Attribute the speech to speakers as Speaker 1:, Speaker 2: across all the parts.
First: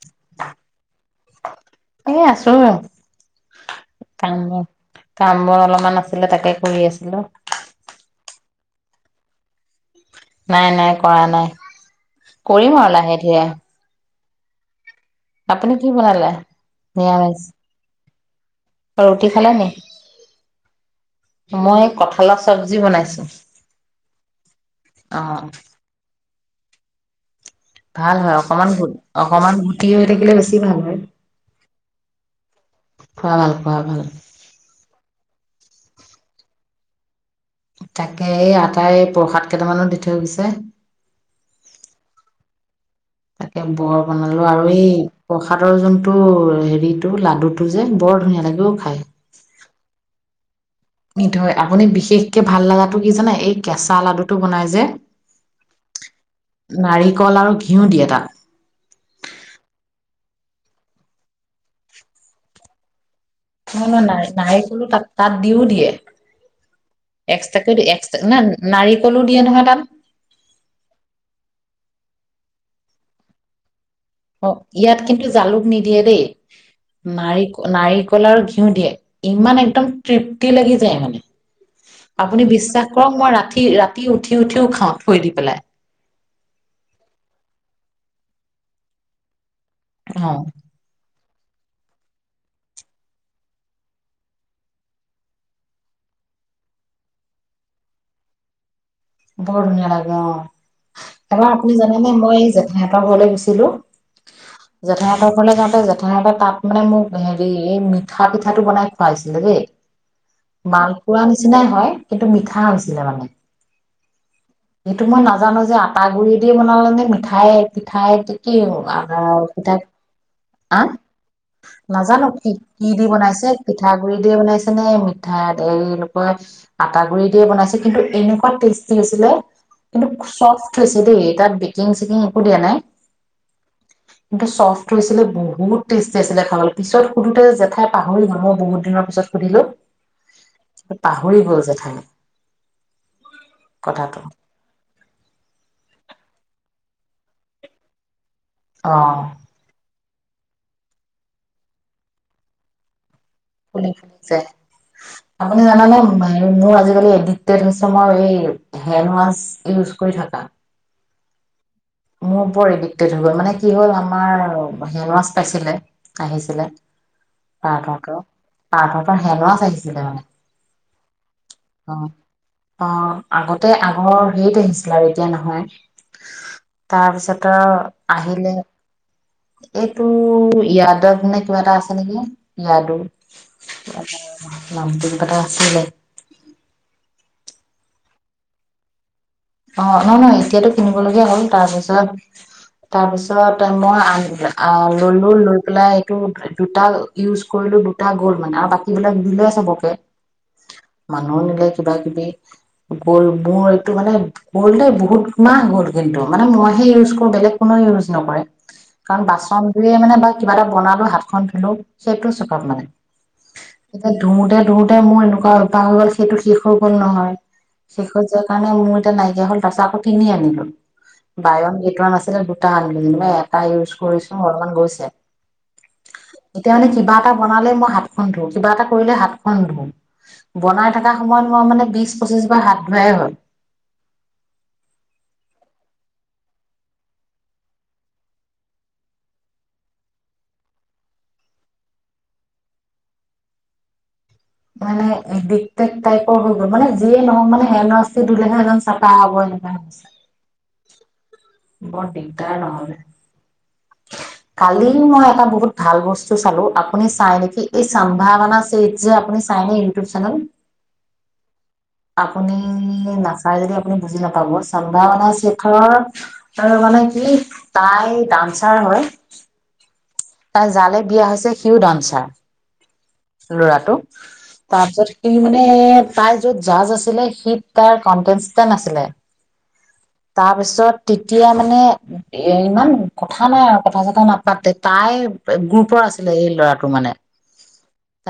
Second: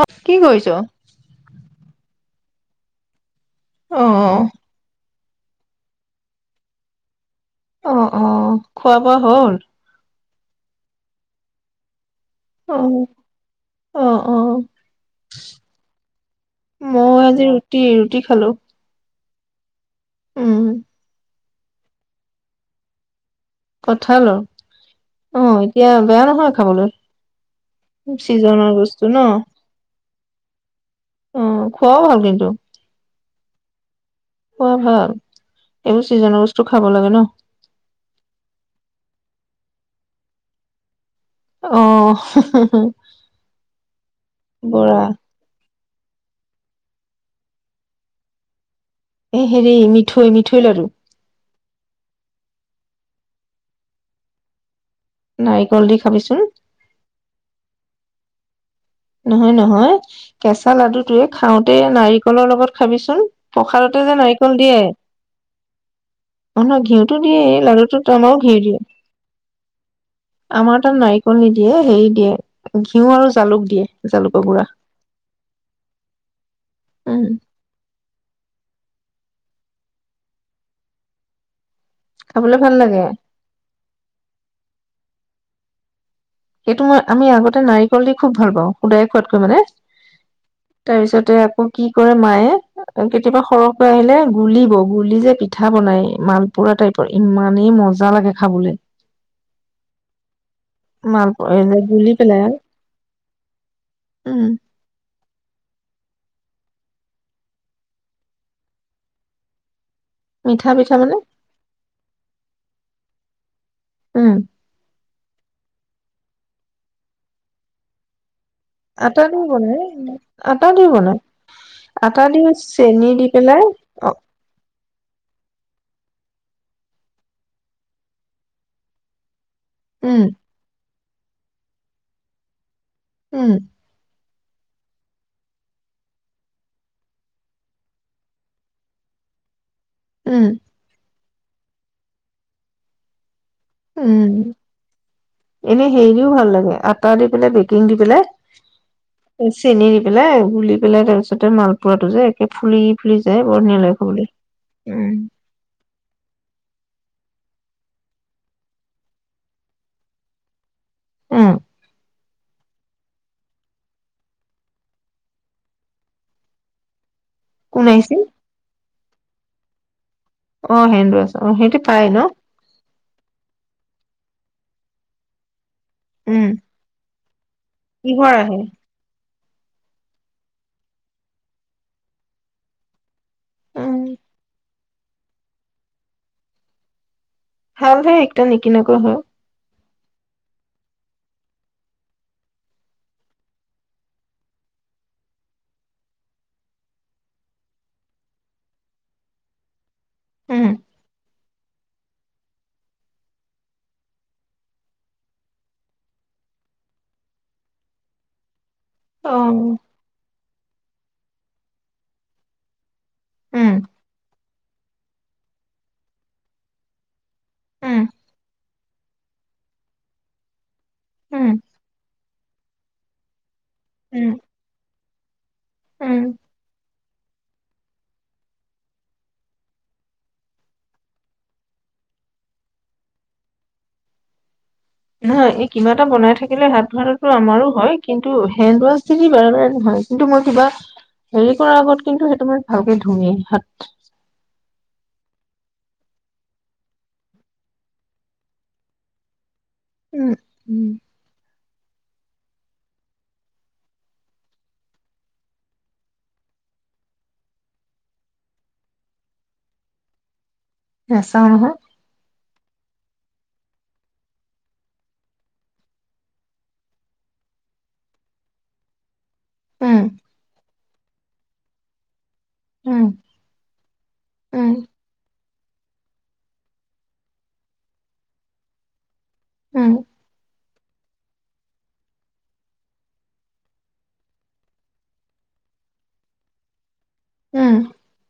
Speaker 1: অ কি কৰিছ
Speaker 2: এ আছো
Speaker 1: অ
Speaker 2: কাম কাম বোৰ অলপমান আছিলে তাকে কৰি আছিলো
Speaker 1: অ অ খোৱা বোৱা হ'ল
Speaker 2: নাই নাই কৰা নাই
Speaker 1: অ
Speaker 2: কৰিম আৰু লাহে ধৰে
Speaker 1: অ অ মই
Speaker 2: নিৰামিষ
Speaker 1: আজি ৰুটি ৰুটি হেল্ল'
Speaker 2: ৰুটি খালা নাই
Speaker 1: উম
Speaker 2: মই কঠালৰ চব্জি বনাইছো।
Speaker 1: কঠালৰ অ এতিয়া বেয়া নহয়। খবলৈ
Speaker 2: ভাল হয় অকমান অকমান গুটি থাকিলে বেছি ভাল হয়
Speaker 1: অ খোৱাও ভাল কিন্তু
Speaker 2: খোৱা ভাল খোৱা ভাল।
Speaker 1: খোৱা ভাল এইবোৰ চিজনৰ বস্তু খাব লাগে ন
Speaker 2: তাকে এই আটাই প্ৰসাদ কেইটামানত দি থৈ গৈছে।
Speaker 1: অ হোহো
Speaker 2: তাকে বৰ বনালো আৰু এই প্ৰসাদৰ যোন। টো হেৰিতটো লাডু টো যে বৰ ধুনীয়া লাগে ও।
Speaker 1: এই হেৰি মিঠৈ মিঠ। থৈ আৰু
Speaker 2: সেইটো হয় আপুনি বিশেষকে ভাল লগাটো কি জানে এই কেঁচা লাডুটো বনাই যে
Speaker 1: নাৰিকল দি খাবিচোন
Speaker 2: নাৰিকল আৰু ঘিউ দিয়ে তাক
Speaker 1: নহয় নহয় কেঁচা লাডুটোৱে খাওঁতে নাৰিকলৰ লগত খাবিচোন প্ৰসাদতে
Speaker 2: নহয়
Speaker 1: যে
Speaker 2: নহয় ন
Speaker 1: নাৰিকল দিয়ে
Speaker 2: নাৰিকলো তাত তাত দিও দিয়ে
Speaker 1: অহয় ঘিউটো দিয়ে
Speaker 2: এক্সট্ৰাকে
Speaker 1: লাডুটোত
Speaker 2: এক্সট্ৰা ন
Speaker 1: আমাৰো ঘিউ দিয়ে
Speaker 2: নাৰিকলো দিয়ে নহয় তাত
Speaker 1: আমাৰ তাত নাৰিকল নিদিয়ে হেৰি দিয়ে। ঘিউ আৰু জালুক দিয়ে জালুকৰ
Speaker 2: অ
Speaker 1: গুড়া
Speaker 2: ইয়াত কিন্তু জালুক নিদিয়ে দেই
Speaker 1: উম
Speaker 2: নাৰিক নাৰিকল আৰু দিওঁ দিয়ে ইমান একদম তৃপ্তি লাগি যায় মানে আপুনি
Speaker 1: খাবলৈ ভাল
Speaker 2: বিশ্বাস
Speaker 1: লাগে
Speaker 2: কৰক মই ৰাতি ৰাতি উঠি উঠিও খাও থৈ দি পেলাই
Speaker 1: সেইটো মই আমি আগতে নাৰিকল দি খুব ভাল পাওঁ শুদায়ে খোৱাতকৈ মানে
Speaker 2: আহ
Speaker 1: তাতে আকৌ কি কৰে মায়ে কেতিয়াবা সৰহকৈ আহিলে গুলিব গুলি যে পিঠা বনাই মালপুৰা টাইপৰ ইমানেই মজা লাগে খাবলৈ।
Speaker 2: বৰ ধুনীয়া লাগে অ
Speaker 1: মাল
Speaker 2: এবাৰ আপুনি
Speaker 1: যে
Speaker 2: জানোনে
Speaker 1: গুলি পেলাই
Speaker 2: মই জেঠাই এপৰ ঘৰলৈ গৈছিলো
Speaker 1: উম
Speaker 2: জেঠাই ততৰ ফৰলৈ যাওঁতে জেঠাইটা তাত মানে মোক হেৰি এই মিঠা পিঠাটো বনাই খুৱাইছিলে দেই
Speaker 1: মিঠা পিঠা মানে
Speaker 2: মালপৰা নিচিনাই হয় কিন্তু মিঠা নিছিলে মানে?
Speaker 1: উম
Speaker 2: এইটো মই নাজানো যে আটা গুৰি দ বনালে নে মিঠাই পিঠাই দি কি আ
Speaker 1: আটা দি
Speaker 2: পিঠা
Speaker 1: বনাই আটা
Speaker 2: আ
Speaker 1: দি বনাই আটা
Speaker 2: নাজানো
Speaker 1: দি
Speaker 2: কি কি দি
Speaker 1: চেনি
Speaker 2: বনাইছে
Speaker 1: পেলাই অ
Speaker 2: পিঠাগুৰি দিয় বনাইছে। দিকেনি মিঠাই এইকৈ আটা গুৰি দিয়ে বনাইছে কিন্তু এনেকুৱা টেষ্টি হৈছিলে কিন্তু
Speaker 1: উম
Speaker 2: চফ্ট হৈছিলে। হেটোয়ে, তাত বেকিং- চেকিং একো দিয়া নাই।
Speaker 1: উম।
Speaker 2: কিন্তু চফ্ট হৈছিলে, বহুত টেষ্টি আছিলে খাবলৈ পিছত সুধোতে জেঠাই পাহৰি গ'ল, মই বহুত দিনৰ পিছত সুধিলো।
Speaker 1: উম,
Speaker 2: পাহ ঘৰি গল জেঠাই। কথাটো
Speaker 1: উম। এনে হেৰিও ভাল লাগে, ভআটা দি পেলাই বেকিং দি পেলাই।
Speaker 2: অ
Speaker 1: [unintelligible] চেনে। পেলাই গুলি পেলাই তাৰপিছতে মালপৱাটো যে একে ফুলি ফুলি যায় বৰ ধুনীয়া
Speaker 2: ফুলি
Speaker 1: লাগে
Speaker 2: ফুলি
Speaker 1: খাবলৈ।
Speaker 2: যায়,
Speaker 1: উম।
Speaker 2: আপুনি জানানে হেৰি মোৰ আজিকালি এদি টেড হৈছে মই এই, হেনৱাছ ইউজ কৰি থকা।
Speaker 1: উম।
Speaker 2: মোৰ বৰ এডিক্টেড হৈ গ'ল, মানে কি হ'ল আমাৰ হেনৱাছ পাইছিলে, আহিছিলে।
Speaker 1: কোন
Speaker 2: পাৰ্থহঁতৰ,
Speaker 1: আহিছিল?
Speaker 2: পাৰ্থ পা হেনৱাছ আহিচিলে মানে।
Speaker 1: অ ', হেণ্ডৱাচ অ', হেইহটো পাই ন?
Speaker 2: অ' হেইত আহিছিল আৰু এতিয়া নহয়।
Speaker 1: উম।
Speaker 2: তাৰপিছত তাৰো
Speaker 1: কিহৰ
Speaker 2: আহিলে।
Speaker 1: আহে?
Speaker 2: এইটো ইয়াদত নে কিবা এটা আছে নেকি? ইয়াদু।
Speaker 1: উম,
Speaker 2: [inaudible] নামটো কাটা আছিলে।
Speaker 1: ভালহ একদম নিকিনকৈয় হয়।
Speaker 2: অ', নয় নহয়, এতিয়াতো কিনিবলগীয়া হ'ল তাৰপিছত-তাৰপিছত তে মই [unintelligible] আ ললো লৈ পেলাই এইটো দুটা ইউজ কৰিলো দুটা গ'ল মানে আৰু বাকী বিলাক দিলে চবকে।
Speaker 1: উম,
Speaker 2: মানুহ বিলাক। কিবা-কিবি গ'ল মোৰ এইটো মানে গ'ল দে বহুত মাহ গ'ল, কিন্তু মানে মইহে ইউজ কৰো বেলেগ কোনো ইউজ নকৰে। কাৰণ
Speaker 1: অ',
Speaker 2: বাচন
Speaker 1: উম,
Speaker 2: ধুইয়ে মানে বা কিবা এটা বনালো হাতখন ধুলো সেইটো চকক মানে। এতিয়া ধুওতে ধু তে মোৰ এনেকুৱা কাঁহহৈ গ'ল সেইটো শেষ হৈ গ'ল নহয়।
Speaker 1: উম,
Speaker 2: সেইখন যে কাৰান ম এ নাইকিয় হল তাৰাছ আকৌ কিিনি আনিলো
Speaker 1: উম,
Speaker 2: বায়ন কেইটমান আাছে দুটা আন লয় তাই ইউজ
Speaker 1: উম,
Speaker 2: কৰিছো অলমান গৈছে
Speaker 1: উম।
Speaker 2: এতিয়া মানে কিবা এটা বনালে মই হাতখন ধোঁ কিবা এটা কৰিলে হাতখন ধোঁ বনাই থকা সময়ত মই মানে বিশ পঁচিশ বাৰ হাত ধোঁৱাই হয়
Speaker 1: নহয় এই কিবা এটা বনাই থাকিলে হাত ধোৱা টো আমাৰো হয় কিন্তু হেণ্ড ৱাছ যদি বাৰে বাৰে নহয় কিন্তু মই কিবা হেৰি কৰাৰ আগত কিন্তু সেইটো মই ভালকে ধোৱেই হাত
Speaker 2: মানে দিগটেত টাইপৰ হৈ গ'ল মানে যিয়ে নহওঁক মানে হেন ৱাচ টো ধুলে হে এদম চাফা হব ব
Speaker 1: উম, উম,
Speaker 2: ব দিকদাৰ নহ'লে কালি মই এটা বহুত ভাল বস্তু চালোঁ আপুনি চাই নেকি এই চাম্ভাৱনা চ যে আপুনি চাইনে ইউটিউব চেনেল
Speaker 1: নেছাওঁ নহয়
Speaker 2: আপুনি নাচাই যদি আপুনি বুজি নাপাব চামভাৱানা চেখৰৰ মানে কি তাই ডান্স ছাৰ হয়
Speaker 1: উম
Speaker 2: জালে বিয়া হৈছে সিউ
Speaker 1: উম,
Speaker 2: ধনচাৰ ল'ৰাটো
Speaker 1: উম,
Speaker 2: তাৰ পিছত কি সি মানে তাই য'ত জাৰ্জ আছিলে সি তাৰ কনটেচটেনট আছিলে
Speaker 1: উম
Speaker 2: তাৰপিছত তেতিয়া মানে এ ইমান কথা নাই আৰু কথা চথা নাপাতে তাই গ্ৰুপৰ আছিলে এই ল'ৰাটোৰ মানে
Speaker 1: উম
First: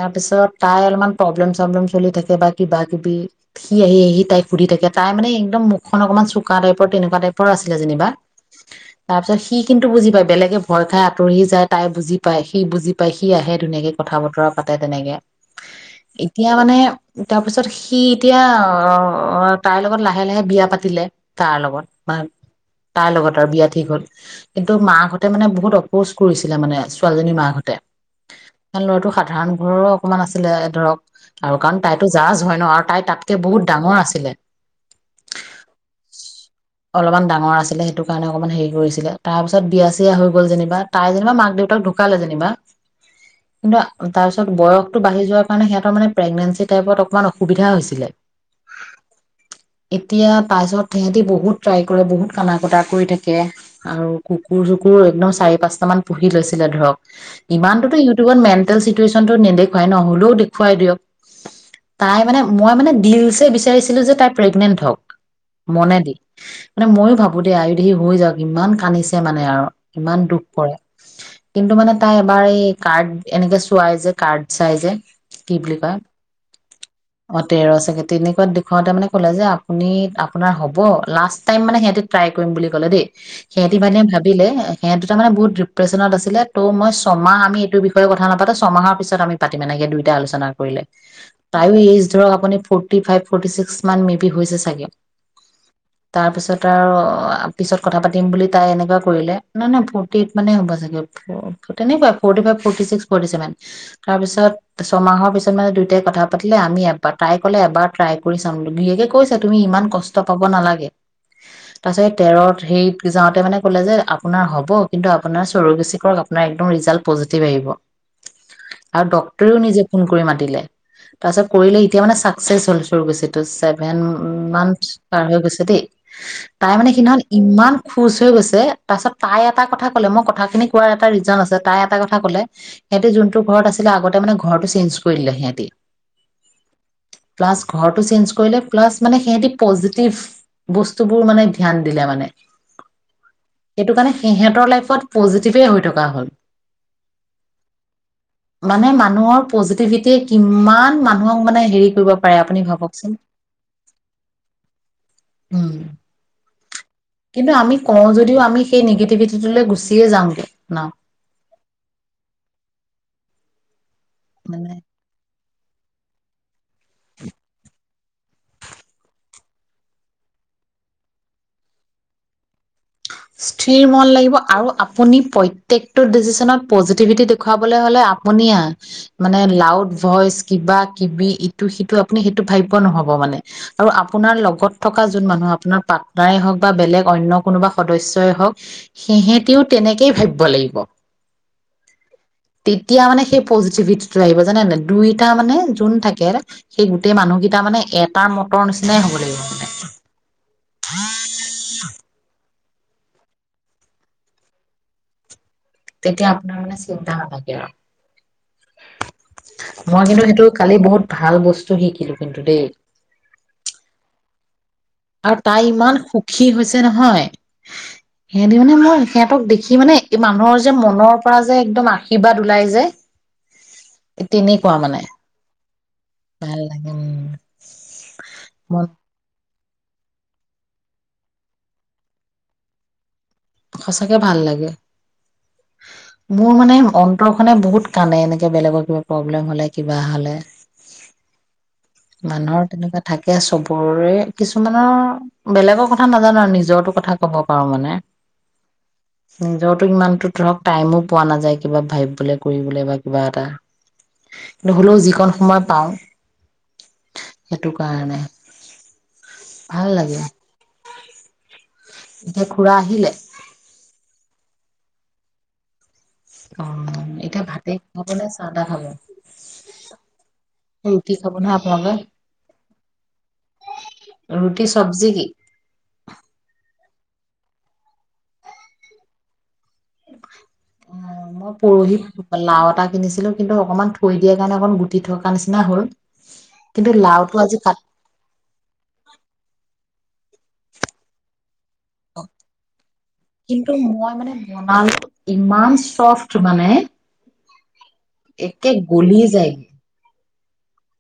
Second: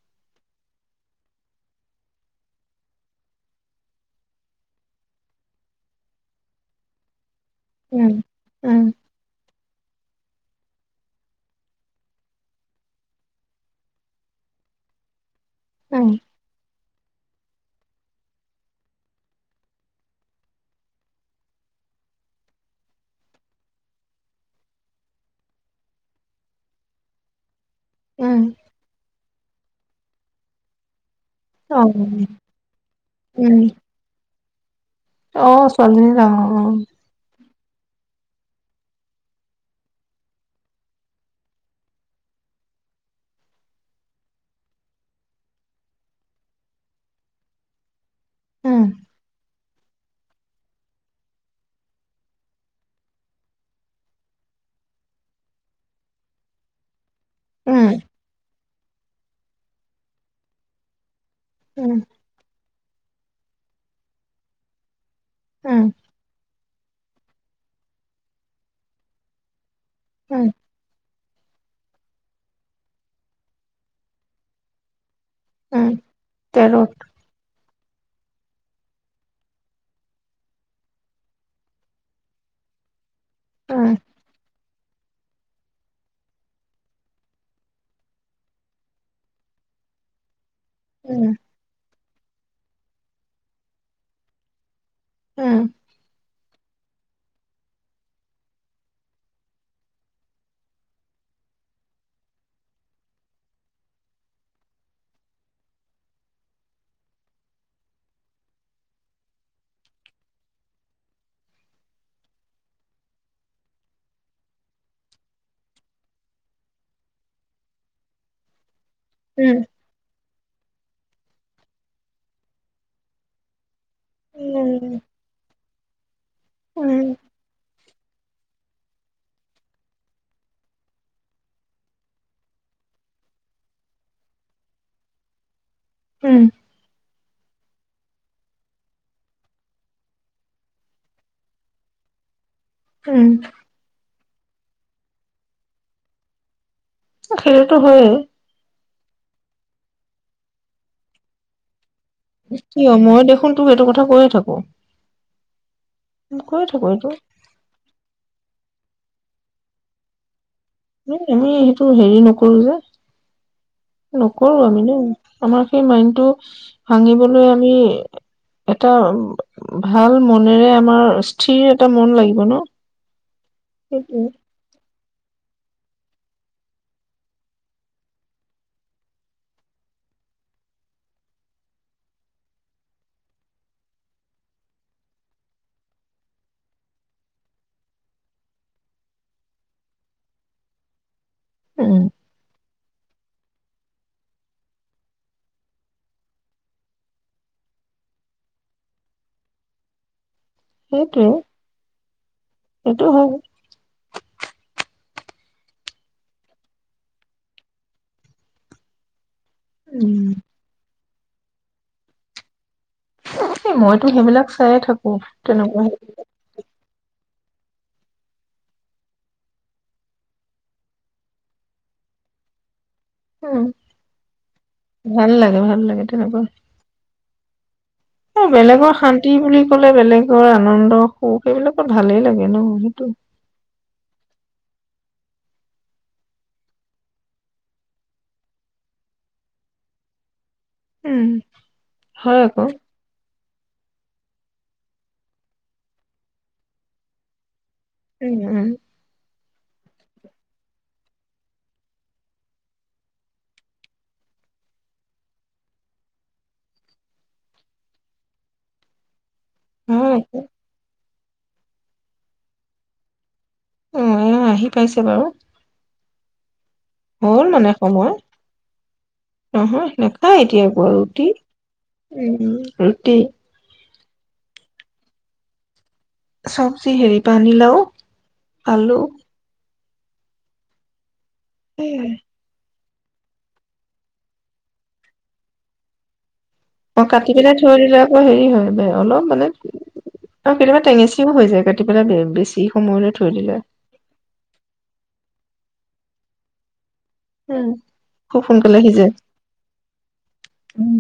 Speaker 2: তাৰপিছত তাই অলপমান প্ৰব্লেম-চব্লেম চলি থাকে বা কিবা কিবি সি আহি আহি তাই সুধি থাকে তাই মানে একদম মুখখন অকণমান চোকা টাইপৰ তেনেকুৱা টাইপ আছিলে যেনিবা
Speaker 1: উম, উম,
Speaker 2: তাৰ পিছত সি সি কিন্তু বুজি পায় বেলেগে ভয় খাই আঁতৰি যায় তাই বুজি পায় সি বুজি পায় সি আহে ধুনীয়াকে কথা বতৰা পাতে তেনেকে
Speaker 1: উম,
Speaker 2: এতিয়া মানে তাৰপিছত তাৰপাছত সি এতিয়া অ তাইৰ লগত লাহে লাহে বিয়া পাতিলে তাৰ লগত ম তাৰ লগত আৰু বিয়া ঠিক হ'ল কিন্তু মাকহঁতে মানে বহুত প'ষ্ট কৰিছিলে মানে ছোৱালীজনীৰ মাকহঁতে
Speaker 1: উম,
Speaker 2: ল'ৰাটো সাধাৰণ ঘৰো অকণমান আছিলে ধৰক আৰু কাৰণ
Speaker 1: অ',
Speaker 2: তাইতো জাৰ্জ হয় ন আৰু তাই তাতকে বহুত ডাঙৰ আছিলে
Speaker 1: আহ ছোৱালীজনী ডাঙ
Speaker 2: ছিলে সেইটো কাৰণে অকণমান হেৰি কৰিছিলে তাৰপিছত বিয়া-চিয়া হৈ গ'ল যেনিবা তাই যেনিবা মাক দেউতাক ঢুকালে যেনিবা কিন্তু তাৰপিছত বয়সটো বাঢ়ি যোৱাৰ কাৰণে সিহঁতৰ মানে প্ৰেগনেঞ্চি টাইপত অকণমান অসুবিধা হৈছিলে
Speaker 1: উম
Speaker 2: এতিয়া তাৰ পিছত সিহঁতি বহুত ট্ৰাই কৰে বহুত কানা-কটা কৰি থাকে আৰু কুকুৰ চুকুৰ একদম চাৰি পাঁচটা মান পুহি লৈছিলে ধৰক
Speaker 1: উম,
Speaker 2: ইমানটোতো ইউটিউবত মেণ্টেল চিটুৱেচন তো নেদেখুৱাই নহ'লেও দেখুৱাই দিয়ক
Speaker 1: উম,
Speaker 2: তাই মানে মই মানে ডিলছে বিচাৰিছিলো যে তাই প্ৰেগনেণ্ট হওক
Speaker 1: উম,
Speaker 2: মনে দি মানে ময়ো ভাবো আৰু দেই আয়ুধি হৈ যাওঁ ইমান কান্দিছে মানে আৰু ইমান দুখ
Speaker 1: উম,
Speaker 2: কিন্তু মানে তাই এবাৰ এই কাৰ্ড এনেকে চোৱাই যে কাৰ্ড চাই যে কি বুলি
Speaker 1: উম,
Speaker 2: কয়
Speaker 1: তেৰত
Speaker 2: অ তেৰ তাকে তেনেকুৱাত দেখাওঁতে মানে ক'লে যে আপুনি আপোনাৰ হ'ব লাষ্ট টাইম মানে সিহঁতে ট্ৰাই কৰিম বুলি ক'লে দেই সিহঁতি
Speaker 1: উম,
Speaker 2: মানে ভাবিলে সিহঁত তা মানে বহুত ডিপ্ৰেশ্যনত আছিলে ত মই ছমাহ আমি এইটো বিষয়ে কথা নাপাতো ছমাহৰ পিছত আমি পাতিম এনেকে দুয়োটাই আলোচনা কৰিলে
Speaker 1: উম,
Speaker 2: তাইও এইচ ধৰক আপুনি ফুত- ফৰ্টি ফাইভ ফৰ্টি ছিক্স মান মে বি হৈছে চাগে
Speaker 1: উম,
Speaker 2: তাৰপিছত তাৰ পিছত কথা পাতিম বুলি তাই এনেকুৱা কৰিলে নাই নহ ফৰ্টি এইট মানে হ'ব চাগে তেনেকুৱাই forty five forty six forty seven তাৰপিছত ছমাহৰ পিছত মানে দুইটাই কথা পাতিলে আমি এবাৰ ট্ৰাই ক'লে এবাৰ ট্ৰাই কৰি চাম গিৰীয়েকে কৈছে তুমি ইমান কষ্ট পাব নালাগে তাৰ পিছত তেৰত হেৰিত যাওঁতে মানে ক'লে যে আপোনাৰ হ'ব কিন্ত আপোনাৰ চৰবেচি কৰক আপোনাৰ একদম ৰিজাল্ট পজিটিভ আহিব আৰু ডাক্তৰেও
Speaker 1: উম,
Speaker 2: নিজে ফোন কৰি মাতি তিলে তাৰপিছত কৰিলে এতিয়া মানে চাক চেছ হল চুৰুগুছি টো ছেক ভেন মান
Speaker 1: উম,
Speaker 2: পাৰ হৈ গৈছে যদি তাই মানে
Speaker 1: উম,
Speaker 2: সেইদিনাখন ইমান খোচ হৈ গৈছে তাৰপাছত তাই ইয়াত এটা কথা কলে মই কথাখিনি কোৱাৰ এটা ৰিজন আছে তাই এটা কথা কলে সিহঁতি যোনটো ঘৰত আছিলে আগতে মানে ঘৰটো মানে চেঞ্চ কৰি দিলে সিহঁতি
Speaker 1: উম
Speaker 2: প্লাছ ঘৰটো চেঞ্জ কৰিলে প্লাছ মানে সিহঁতি পজিটিভ বস্তুবোৰ মানে ধ্যান দিলে মানে
Speaker 1: উম
Speaker 2: সেইটো কাৰণে সিহঁতৰ লাইফত পজিটিভেই হৈ থকা হ'ল
Speaker 1: সেইটো হয়ে
Speaker 2: মানে মানুহৰ পজিটিভিটিয়ে কিমান মানুহক মানে হেৰি কৰিব পা- পাৰে আপুনি ভাবক
Speaker 1: কিয়
Speaker 2: চোন,
Speaker 1: মই দেখোন তোক এইটো কথা কৈয়ে থাকো।
Speaker 2: উম
Speaker 1: কৈয়ে থাকো এইটো
Speaker 2: কিন্তু আমি কও যদিও আমি সেই নিগে- পৃথি টোলে গুচিয়ে যাওঁগৈ
Speaker 1: এ আমি সেইটো হেৰি নকৰো যে নকৰো
Speaker 2: মানে
Speaker 1: আমি ন আমাৰ সেই মাইণ্ডটো ভাঙিবলৈ আমি এটা ভাল মনেৰে আমাৰ স্থিৰ এটা মন লাগিব ন
Speaker 2: স্থিৰ মন
Speaker 1: সেইটোৱে
Speaker 2: লাগিব আৰু আপুনি প্ৰত্যকটো ডিচিশ্যনত পজিটিভিটি দেখুৱাবলৈ হ'লে আপুনিয়া মানে লাউড ভইচ কিবা কিবি ইটো সিটো আপুনি সেইটো ভাবিব নহব মানে আৰু আপোনাৰ লগত থকা যোন মানুহ আপোনাৰ পাৰ্টনাৰে হওক বা বেলেগ অন্য কোনোবা সদস্যই হওঁক সিহেতিও তেনেকেই ভাবিব লাগিব
Speaker 1: উম
Speaker 2: তেতিয়া মানে সেই পজিটিভিটিটো আহিব জানে দুইটা মানে যোন থাকে সেই গোটেই মানুহকেইটা মানে এটাৰ মতৰ নিচিনাই হব লাগিব মানে
Speaker 1: সেই টোৱে সেইটো হয়
Speaker 2: তেতিয়া আপোনাৰ মানে চিন্তা নাথাকে আৰু মই কিন্তু সেইটো কালি বহুত ভাল বস্তু শিকিলো কিন্তু দেই
Speaker 1: মইতো সেইবিলাক চাইয়ে থাকো
Speaker 2: আৰু তাই
Speaker 1: তেনেকুৱা
Speaker 2: ইমান সুখী হৈছে নহয় হেতি মানে মই সিহঁতক দেখি মানে মানুহৰ যে মনৰ পৰা যে একদম আশীৰ্বাদ ওলাই যে
Speaker 1: উম
Speaker 2: তেনেকুৱা মানে
Speaker 1: ভাল লাগে ভাল লাগে তেনেকুৱা
Speaker 2: ভাল লাগে উম। মন
Speaker 1: বেলেগৰ শান্তি বুলি কলে বেলেগৰ আনন্দৰ সুখ এইবিলাকৰ ভালেই লাগে ন সেইটো
Speaker 2: সচাকে ভাল লাগে মোৰ মানে অন্তৰখনে বহুত কানে এনেকে বেলেগৰ কিবা প্ৰব্লেম হলে কিবা হলে
Speaker 1: উম হয়
Speaker 2: মানুহৰ
Speaker 1: আকৌ
Speaker 2: তেনেকুৱা থাকে চব ওৰে কিছুমানৰ বেলেগৰ কথা নাজানো আৰু নিজৰো কথা ক'ব পাৰো মানে
Speaker 1: উম উম
Speaker 2: নিজৰতো ইমানতো ধৰক টাইমো পোৱা নাযায় কিবা ভাবিবলৈ কৰিবলৈ বা কিবা এটা কিন্তু হ'লেও যিকণ সময় পাও সেইটো কাৰণে ভাল
Speaker 1: হয়
Speaker 2: লাগে
Speaker 1: আকৌ
Speaker 2: এতিয়া খুৰা আহিলে?
Speaker 1: অ এ আহি পাইছে বাৰু
Speaker 2: অ এতিয়া
Speaker 1: হল
Speaker 2: ভাতে
Speaker 1: মানে
Speaker 2: খাব
Speaker 1: সময়
Speaker 2: নে চাহ তাহ খাব?
Speaker 1: নহয় নেখায় এতিয়া আৰু একো ৰুটি
Speaker 2: খাব নহয় আপোনালোকে
Speaker 1: উ ৰুটি
Speaker 2: ৰুটি চব্জি কি?
Speaker 1: চব্জি হেৰি পানী লাও আলু
Speaker 2: উম মই পৰহি লাও এটা কিনিছিলো কিন্তু অকণমান থৈ দিয়া কাৰণে অকণ গুটি থকা নিচিনা হ'ল কিন্তু
Speaker 1: অ কাটি
Speaker 2: লাওটো
Speaker 1: পিনে
Speaker 2: আজি
Speaker 1: থৈ
Speaker 2: কাট
Speaker 1: দিলে আকৌ হেৰি হয় অলপ মানে অ কেতিয়াবা টেঙেচিও হৈ যায় পেলাই বেছি সময়লৈ থৈ দিলে
Speaker 2: কিন্তু মই মানে বনালো ইমান চফ্ট মানে
Speaker 1: উম খুব
Speaker 2: একে
Speaker 1: সোনকালে সিজে
Speaker 2: গলি যায়
Speaker 1: উম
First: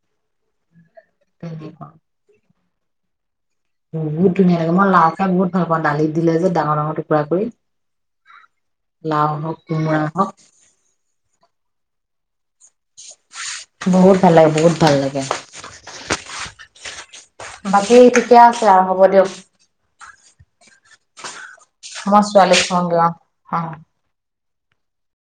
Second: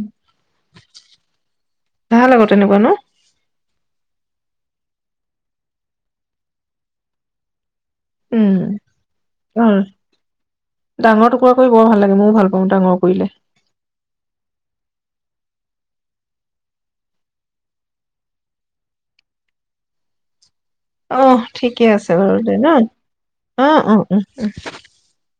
Speaker 2: ততি হা
Speaker 1: ভাল আকৌ তেনেকুৱা ন
Speaker 2: বহুত ধুনীয়া লাগে মই লাও খাই বহুত ভাল পাওঁ দালি দিলে যে ডঙৰ ডঙৰ টুকুৰা কৰি লাও হওক
Speaker 1: উম
Speaker 2: কোমোৰা হওক
Speaker 1: ডাঙৰ টুকুৰা কৰি বৰ ভাল লাগে মোৰ ভাল পাওঁ ডাঙৰ কৰিলে
Speaker 2: বহুত ভাল লাগে বহুত ভাল লাগে বাকী ঠিকে আছে আৰু হ'ব দিয়ক
Speaker 1: অ ঠিকে আছে
Speaker 2: মই
Speaker 1: বাৰু দে
Speaker 2: ছোৱালীক
Speaker 1: ন
Speaker 2: থওঁগে অ
Speaker 1: অ অ উম